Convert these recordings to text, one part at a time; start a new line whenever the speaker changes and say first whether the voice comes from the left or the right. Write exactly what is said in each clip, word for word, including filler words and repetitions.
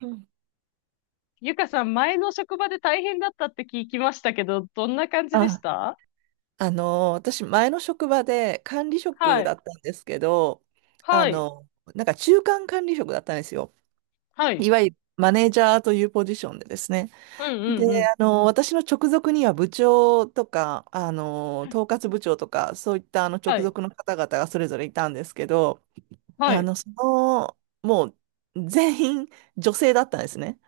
right: うん。
left: ゆかさん、前の職場で大変だったって聞きましたけど、どんな感じでし
right: あ、
left: た？
right: あのー、私、前の職場で管理
left: は
right: 職だ
left: い。
right: ったんですけど、あ
left: はい。
right: の、なんか中間管理職だったんですよ。
left: は
right: い
left: い。
right: わゆるマネージャーというポジションでですね。
left: うんう
right: で、
left: んうん。
right: あの、私の直属には部長とか、あの、統括部長とか、そういったあの直
left: はい。
right: 属の方々がそれぞれいたんですけど、
left: は
right: あ
left: い。
right: の、その、もう全員女性だったんですね。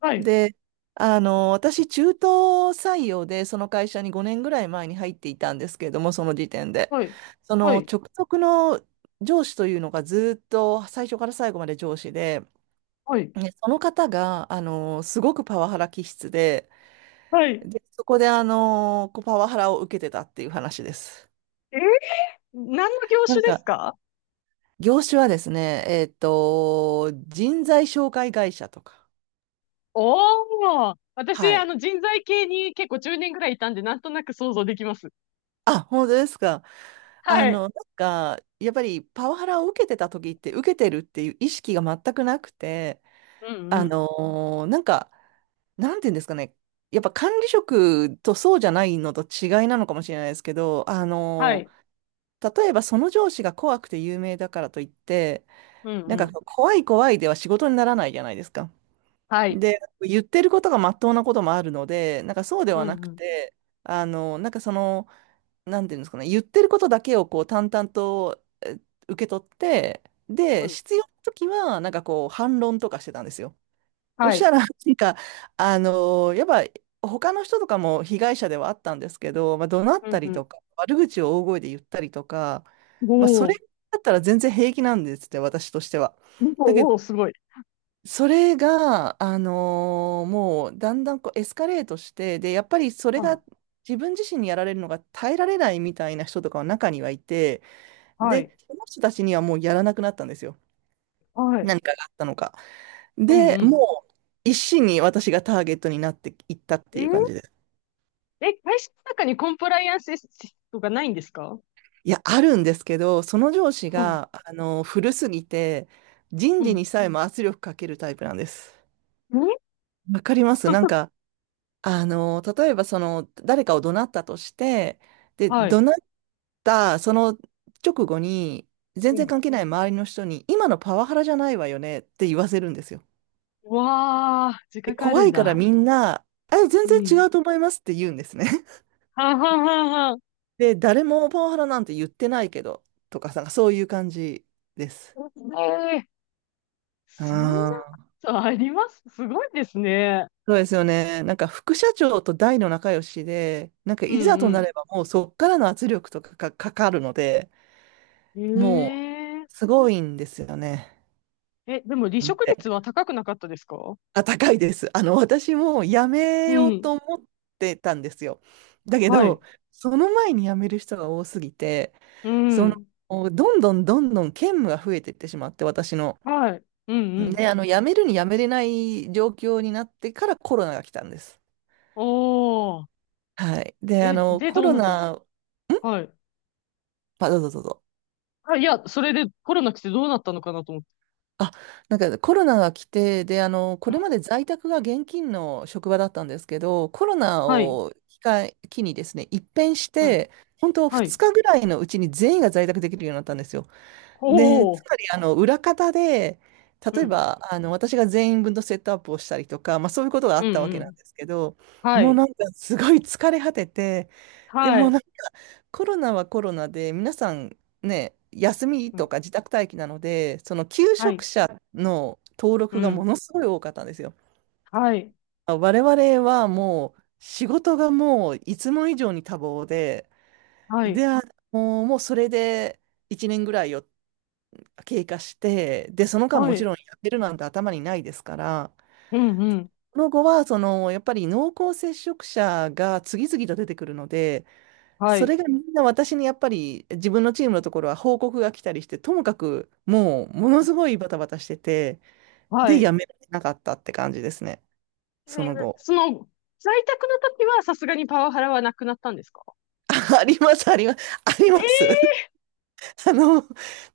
left: はい。
right: で、あの、私、中途採用で、その会社にごねんぐらい前に入っていたんですけれども、その時点で。
left: はい。
right: そ
left: は
right: の
left: い。
right: 直属の上司というのがずっと最初から最後まで上司で、
left: はい。
right: でその方が、あの、すごくパワハラ気質で、
left: はい。
right: で、そこで、あの、こうパワハラを受けてたっていう話です。
left: え、何の業
right: な
left: 種
right: ん
left: です
right: か、
left: か？
right: 業種はですね、えっと、人材紹介会社とか。
left: おー。私、
right: は
left: あ
right: い。
left: の、人材系に結構じゅうねんぐらいいたんで、なんとなく想像できます。
right: あ、本当ですか？あ
left: は
right: の、
left: い。
right: なんか、やっぱりパワハラを受けてた時って、受けてるっていう意識が全くなくて、
left: うんう
right: あの
left: ん。
right: ーなんか、なんていうんですかね、やっぱ管理職とそうじゃないのと違いなのかもしれないですけど、あ
left: は
right: の
left: い。
right: ー例えばその上司が怖くて有名だからといって、
left: うん
right: な
left: う
right: んか
left: ん。
right: 怖い怖いでは仕事にならないじゃないですか。
left: はい。
right: で、言ってることがまっとうなこともあるので、なんかそうで
left: うん
right: はな
left: う
right: く
left: ん。
right: て、あの、なんかその、なんていうんですかね、言ってることだけをこう淡々とえ受け取って、
left: う
right: で、
left: ん。
right: 必要な時は、なんかこう、反論とかしてたんですよ。そ
left: は
right: した
left: い。
right: ら、なんか、あのーやっぱ、他の人とかも被害者ではあったんですけど、まあ、怒鳴っ
left: う
right: たり
left: ん
right: とか、悪口を大声で言ったりとか、
left: うん。
right: まあ、それ
left: おー。
right: だったら全然平気なんですって、私としては。だけど、
left: おー、すごい。
right: それが、あのーもうだんだんこうエスカレートして、で、やっぱりそれ
left: あ、
right: が自分自身にやられるのが耐えられないみたいな人とかは中にはいて、
left: はい。
right: で、その人たちにはもうやらなくなったんですよ。
left: はい。
right: 何かがあったのか。
left: うん
right: で、
left: うん。
right: もう一心に私がターゲットになっていったっ
left: え
right: てい
left: ー、
right: う感じです。
left: え、会社の中にコンプライアンスシストがないんですか？
right: いや、あるんですけど、その上司
left: うん、
right: が、あのー古すぎて、人
left: う
right: 事
left: ん。
right: にさえも圧力かけるタイプなんです。
left: え。
right: わかりますなん か、あの、例えばその、誰かを怒鳴ったとして、で、
left: はい。
right: 怒鳴ったその直後に、全
left: う
right: 然関
left: ん。
right: 係ない周りの人に、今のパワハラじゃないわよねって言わせるんですよ。
left: うわあ、自
right: で
left: 覚あ
right: 怖
left: るん
right: いから
left: だ。
right: みんな、え、全
left: う
right: 然
left: ん。
right: 違うと思いますって言うんですね。
left: はんはんはんはん。
right: で、誰もパワハラなんて言ってないけど、とかなんかそういう感じです。
left: ええ、そんな
right: あ
left: こ
right: あ、
left: とあります？すごいですね。
right: そうですよね。なんか副社長と大の仲良しで、なんか
left: う
right: いざとな
left: ん
right: ればもうそっからの圧力とかがかかるので、
left: う
right: も
left: ん。え
right: う、すごいんですよね。
left: え、え、でも離
right: なん
left: 職
right: て。
left: 率は高くなかったですか？
right: あ、高いです。あの、私も辞め
left: う
right: よう
left: ん。
right: と思ってたんですよ。だけ
left: はい。
right: ど、その前に辞める人が多すぎて、
left: う
right: その、
left: ん。
right: どんどんどんどん兼務が増えていってしまって、私の。
left: はい。うんう
right: で、
left: ん。
right: あの、辞めるに辞めれない状況になってからコロナが来たんです。
left: おー。
right: はい。で、あ
left: え、
right: の、
left: で、
right: コ
left: どう
right: ロ
left: なったんです
right: ナ、
left: か？
right: ん
left: はい。
right: あ、どうぞどうぞ。
left: あ、いや、それでコロナ来てどうなったのかなと思って。
right: あ、なんかコロナが来て、で、あの、こ
left: う
right: れま
left: ん。
right: で在宅が現金の職場だったんですけど、コロナ
left: はい。
right: を機会、機にですね、一変し
left: うん。
right: て、本当
left: は
right: 2
left: い。
right: 日ぐらいのうちに全員が在宅できるようになったんですよ。で、
left: お
right: つ
left: お。
right: まり、あの、裏方で、
left: う
right: 例え
left: ん。
right: ば、あの、私が全員分のセットアップをしたりとか、まあそういうことがあ
left: う
right: ったわ
left: んう
right: けなん
left: ん。
right: ですけど、
left: は
right: もう
left: い。
right: なんかすごい疲れ果てて、で
left: は
right: もう
left: い。
right: コロナはコロナで、皆さんね、休み
left: う
right: と
left: ん。
right: か自宅待機なので、その求
left: は
right: 職
left: い。
right: 者の登
left: う
right: 録がも
left: ん。
right: のすごい多かったんですよ。
left: はい。
right: 我々はもう仕事がもういつも以上に多忙で、
left: はい。
right: で、あのもうそれでいちねんぐらいを経過して、で、その間
left: は
right: もち
left: い。
right: ろんやってるなんて頭にないですから、
left: うんうん。
right: その後はそのやっぱり濃厚接触者が次々と出てくるので、
left: は
right: そ
left: い。
right: れがみんな私にやっぱり自分のチームのところは報告が来たりして、ともかくもうも
left: う
right: のす
left: ん。
right: ごいバタバタしてて、
left: は
right: で、
left: い。
right: やめられなかったって感じですね。
left: え
right: その
left: ー、
right: 後。
left: その、在宅の時はさすがにパワハラはなくなったんですか？
right: あります、あります、あり
left: え
right: ます。
left: ー。
right: あの、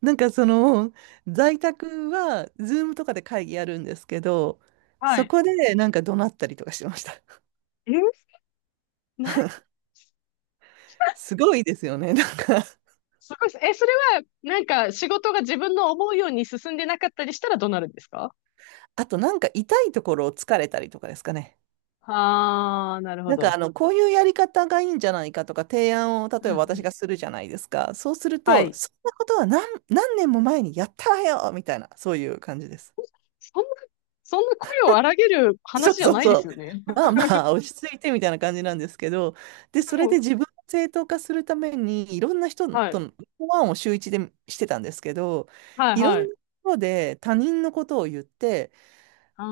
right: なんかその、在宅は、ズームとかで会議やるんですけど、
left: は
right: そ
left: い。
right: こでなんか怒鳴ったりとかしてました。
left: え、な、
right: すごいですよね。なんか、
left: すごいです。え、それは、なんか、仕事が自分の思うように進んでなかったりしたらどうなるんですか？
right: あとなんか痛いところを疲れたりとかですかね。
left: ああー、なるほ
right: なんか
left: ど。
right: あの、こういうやり方がいいんじゃないかとか提案を例
left: うん
right: え
left: う
right: ば私
left: ん。
right: がするじゃないですか。そうする
left: は
right: と、
left: い。
right: そんなことは何、何年も前にやったわよみたいな、そういう感じです。
left: そんな、そんな声を荒げる
right: そ
left: 話
right: う
left: じゃ
right: そう
left: ないで
right: そ
left: す
right: う。
left: よね。
right: まあ まあ、落ち着いてみたいな感じなんですけど、で、そ
left: も
right: れで
left: う、
right: 自分を正当化するために、いろんな人
left: は
right: と
left: い。
right: のワンを週一でしてたんですけど、
left: はい
right: いろん
left: は
right: な
left: い。
right: ところで他人のことを言って、
left: あ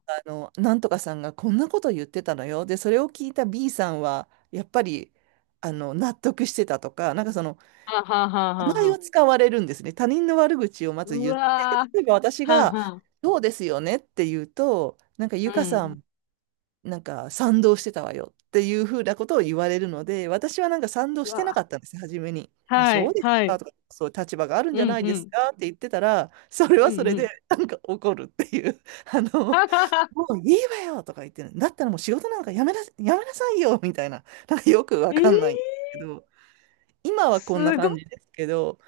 left: あ。
right: あの、なんとかさんがこんなこと言ってたのよ。で、それを聞いた ビー さんは、やっぱり、あの、納得してたとか、なんかその、
left: はんはんはんは
right: 名
left: ん
right: 前
left: は。
right: を使われるんですね。他人の悪口をまず
left: う
right: 言って、で
left: わー。
right: 例えば私
left: はん
right: が、
left: はん。
right: そうですよねって言うと、なんか、
left: う
right: ゆかさ
left: ん。
right: ん、なんか、賛同してたわよっていうふうなことを言われるので、私はなんか賛同
left: う
right: して
left: わ
right: な
left: ー。
right: かったんです初めに。あ
left: は
right: そう
left: い、
right: です
left: はい。
right: かとか、そう立場があるん
left: う
right: じゃ
left: ん、
right: ない
left: う
right: です
left: ん。
right: かって言ってたら、それ
left: う
right: は
left: ん、
right: そ
left: う
right: れで、
left: ん。
right: なんか怒るっていう、あ
left: は
right: の、
left: はは。
right: もういいわよとか言ってる。だったらもう仕事なんかやめな、やめなさいよみたいな。なんかよく
left: え
right: わ
left: ー、
right: かんないんですけど、今はこんな
left: すごい。
right: 感じですけど、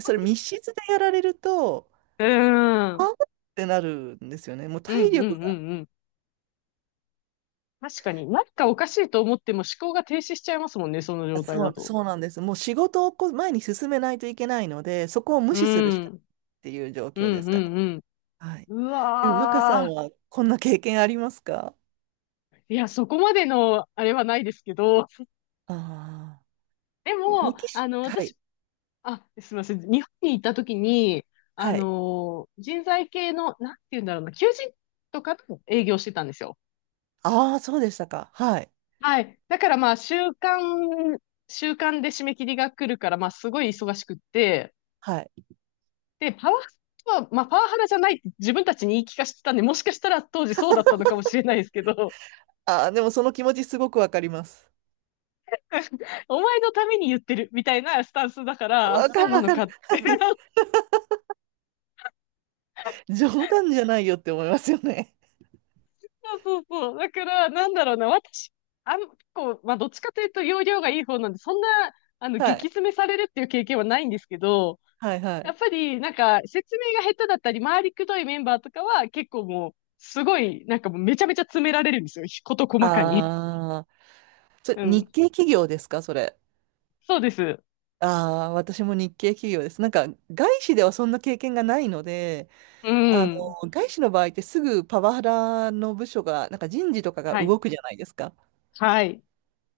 right: それ密室でやられると、
left: うーん。う
right: あ
left: ん、
right: ーってなるんですよね。もう
left: う
right: 体
left: ん、うん、
right: 力が。
left: うん。確かに、なんかおかしいと思っても思考が停止しちゃいますもんね、その
right: あ
left: 状態
right: そ
left: だ
right: う、
left: と。
right: そうなんです。もう仕事をこう前に進めないといけないので、そこを無
left: う
right: 視するしかない
left: ん。
right: っていう状
left: う
right: 況で
left: ん、
right: す
left: う
right: かね。
left: ん、
right: はい。
left: うん。う
right: でも、マカさ
left: わ
right: ん
left: ー。
right: はこんな経験ありますか？
left: いや、そこまでの、あれはないですけど、
right: ああ
left: で
right: ー。メ
left: も、
right: キ
left: あ
right: シ、
left: の、
right: はい。
left: 私、あ、すみません、日本に行った時に、あ
right: はい。
left: の、人材系の、なんて言うんだろうな、求人とかと営業してたんですよ。
right: ああ、そうでしたか。はい。
left: はい。だからまあ、週間、週間で締め切りが来るから、まあ、すごい忙しくって、
right: はい。
left: で、パワハラは、まあ、パワハラじゃないって自分たちに言い聞かせてたんで、もしかしたら当時そうだったのかもしれないですけど、
right: ああ、でもその気持ちすごくわかります。
left: お前のために言ってるみたいなスタンスだから、あ、
right: わ
left: そ
right: か
left: う
right: る
left: な
right: わ
left: の
right: か
left: か
right: る。
left: って。
right: 冗談じゃないよって思いますよね。
left: そうそうそう。だから、なんだろうな、私、あん、結構、まあ、どっちかというと、容量がいい方なんで、そんな、あの、
right: は
left: 激
right: い。
left: 詰めされるっていう経験はないんですけど、
right: はいは
left: や
right: い。
left: っぱり、なんか、説明が下手だったり、回りくどいメンバーとかは、結構もう、すごい、なんかもう、めちゃめちゃ詰められるんですよ。事細かに。
right: ああ、それ
left: う
right: 日
left: ん。
right: 系企業ですか、それ？
left: そうです。
right: ああ、私も日系企業です。なんか、外資ではそんな経験がないので、
left: う
right: あの、
left: ん。
right: 外資の場合ってすぐパワハラの部署が、なんか人事とかが
left: はい。
right: 動くじゃないですか。
left: はい。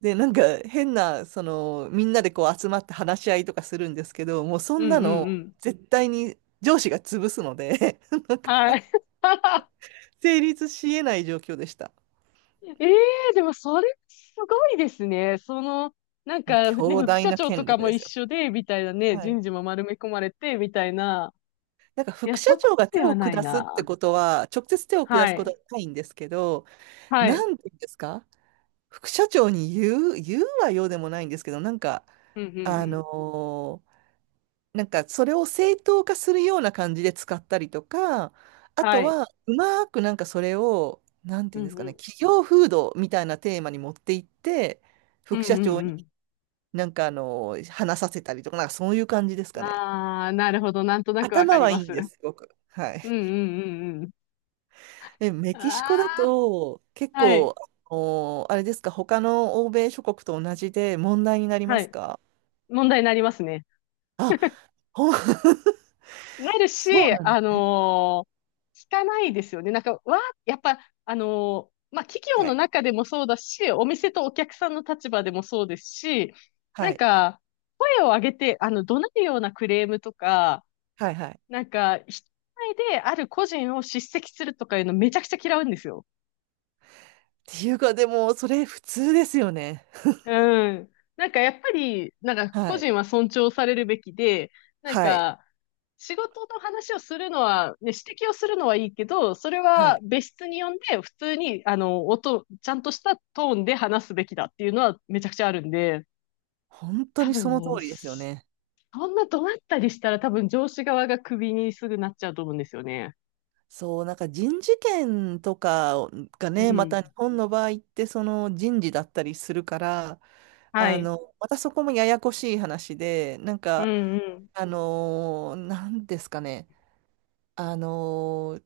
right: で、なんか変な、その、みんなでこう集まって話し合いとかするんですけど、もうそ
left: う
right: んな
left: んう
right: の
left: んうん。
right: 絶対に上司が潰すので、
left: はい。
right: 成立し得ない状況でした。
left: ええ、でもそれすごいですね。その、なん
right: まあ、
left: かね、
right: 強
left: 副
right: 大
left: 社
right: な
left: 長と
right: 権
left: か
right: 力
left: も
right: で
left: 一
right: すよ。
left: 緒で、みたいなね、
right: はい。
left: 人事も丸め込まれて、みたいな。
right: なんか
left: いや、
right: 副社
left: そこ
right: 長が
left: ま
right: 手
left: では
right: を
left: ない
right: 下すって
left: な。
right: ことは、直接手を下
left: は
right: すこと
left: い。
right: はないんですけど、
left: は
right: な
left: い。
right: んて言うんですか？副社長に言う、言うはようでもないんですけど、なんか、
left: うんうん
right: あ
left: うん。
right: のーなんかそれを正当化するような感じで使ったりとか、あ
left: は
right: と
left: い。
right: は、うまくなんかそれを、なん
left: う
right: てい
left: ん
right: うんですか
left: う
right: ね、
left: ん。
right: 企業風土みたいなテーマに持っていって、
left: うん
right: 副
left: う
right: 社長に
left: ん
right: なんかあの、話させたりとか、なんかそういう感じです
left: う
right: か
left: ん。
right: ね。
left: ああ、なるほど。なんとなくわか
right: 頭
left: り
right: はい
left: ま
right: いん
left: す。
right: です、すごく。はい。
left: うんうんうんうん。
right: え、メキシコだ
left: あ
right: と、結
left: あ、はい。
right: 構、お、あれですか、他の欧米諸国と同じで問題になりま
left: は
right: す
left: い。
right: か？
left: 問題になりますね。
right: あ、ほん
left: なるし、
right: そうなんで
left: あ
right: す。
left: のー聞かないですよね。なんか、わ、やっぱ、あのーまあ、企業
right: は
left: の
right: い。
left: 中でもそうだし、お店とお客さんの立場でもそうですし、な
right: は
left: ん
right: い。
left: か、声を上げて、あの、怒鳴るようなクレームとか、
right: はい。はい。
left: なんか、人前である個人を叱責するとかいうのめちゃくちゃ嫌うんですよ。
right: っていうか、でも、それ普通ですよね。
left: うん。なんかやっぱり、なんか個
right: はい。
left: 人は尊重されるべきで、なん
right: はい。
left: か仕事の話をするのは、ね、指摘をするのはいいけど、それ
right: は
left: は
right: い。
left: 別室に呼んで、普通に、あの、音、ちゃんとしたトーンで話すべきだっていうのはめちゃくちゃあるんで、
right: 本当
left: 多
right: にそ
left: 分
right: の通
left: ね、
right: りですよね。
left: そんな怒鳴ったりしたら多分上司側がクビにすぐなっちゃうと思うんですよね。
right: そう、なんか人事権とかが
left: う
right: ね、ま
left: ん。
right: た日本の場合ってその人事だったりするから、
left: は
right: あ
left: い。
right: の、またそこもややこしい話で、なん
left: う
right: か、
left: んうん。
right: あのーなんですかね、あの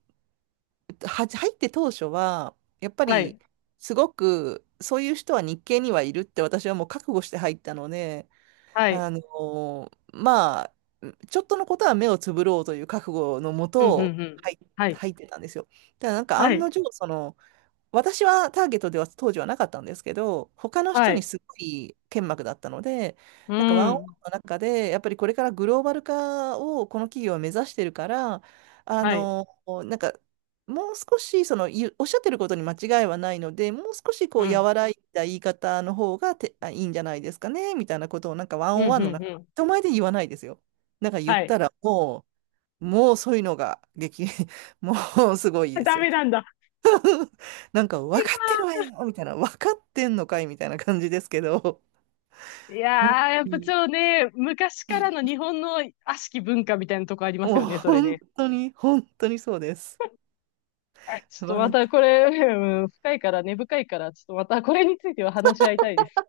right: ーは、入って当初は、やっぱ
left: は
right: り、
left: い。
right: すごく、そういう人は日系にはいるって私はもう覚悟して入ったので、
left: はい。
right: あのーまあ、ちょっとのことは目をつぶろうという覚悟のも
left: うんうん
right: と、
left: うん。
right: 入、
left: はい。
right: 入ってたんですよ。ただなんか
left: は
right: 案の
left: い。
right: 定、その、私はターゲットでは当時はなかったんですけど、他の
left: は
right: 人に
left: い。
right: すごい剣幕だったので、
left: う
right: なんかワンオンワ
left: ん。
right: ンの中で、やっぱりこれからグローバル化をこの企業は目指してるから、あ
left: はい。
right: の、なんか、もう少しその、ゆおっしゃってることに間違いはないので、もう少しこ
left: う
right: う、
left: ん。
right: 和らいだ言い方の方がて、あ、いいんじゃないですかね、みたいなことを、なんかワン
left: う
right: オン
left: ん、う
right: ワンの
left: ん、
right: 中、
left: うん。
right: 人前で言わないですよ。なんか言っ
left: はい。
right: たら、もう、もうそういうのが激、もうすごいで
left: ダ
right: す
left: メ
right: よ。
left: なんだ。
right: なんか、分かってるわよみたいな、分かってんのかいみたいな感じですけど、
left: いや
right: 本
left: ー、やっ
right: 当
left: ぱ
right: に、
left: ちょっとね、昔からの日本の悪しき文化みたいなとこあります
right: もう
left: よね、それ
right: 本
left: ね。
right: 当に、本当にそうです。
left: はい。ちょっと
right: バ
left: ま
right: ラン
left: たこれ、うん、深いから、根深いから、ちょっとまたこれについては話し合いたいです。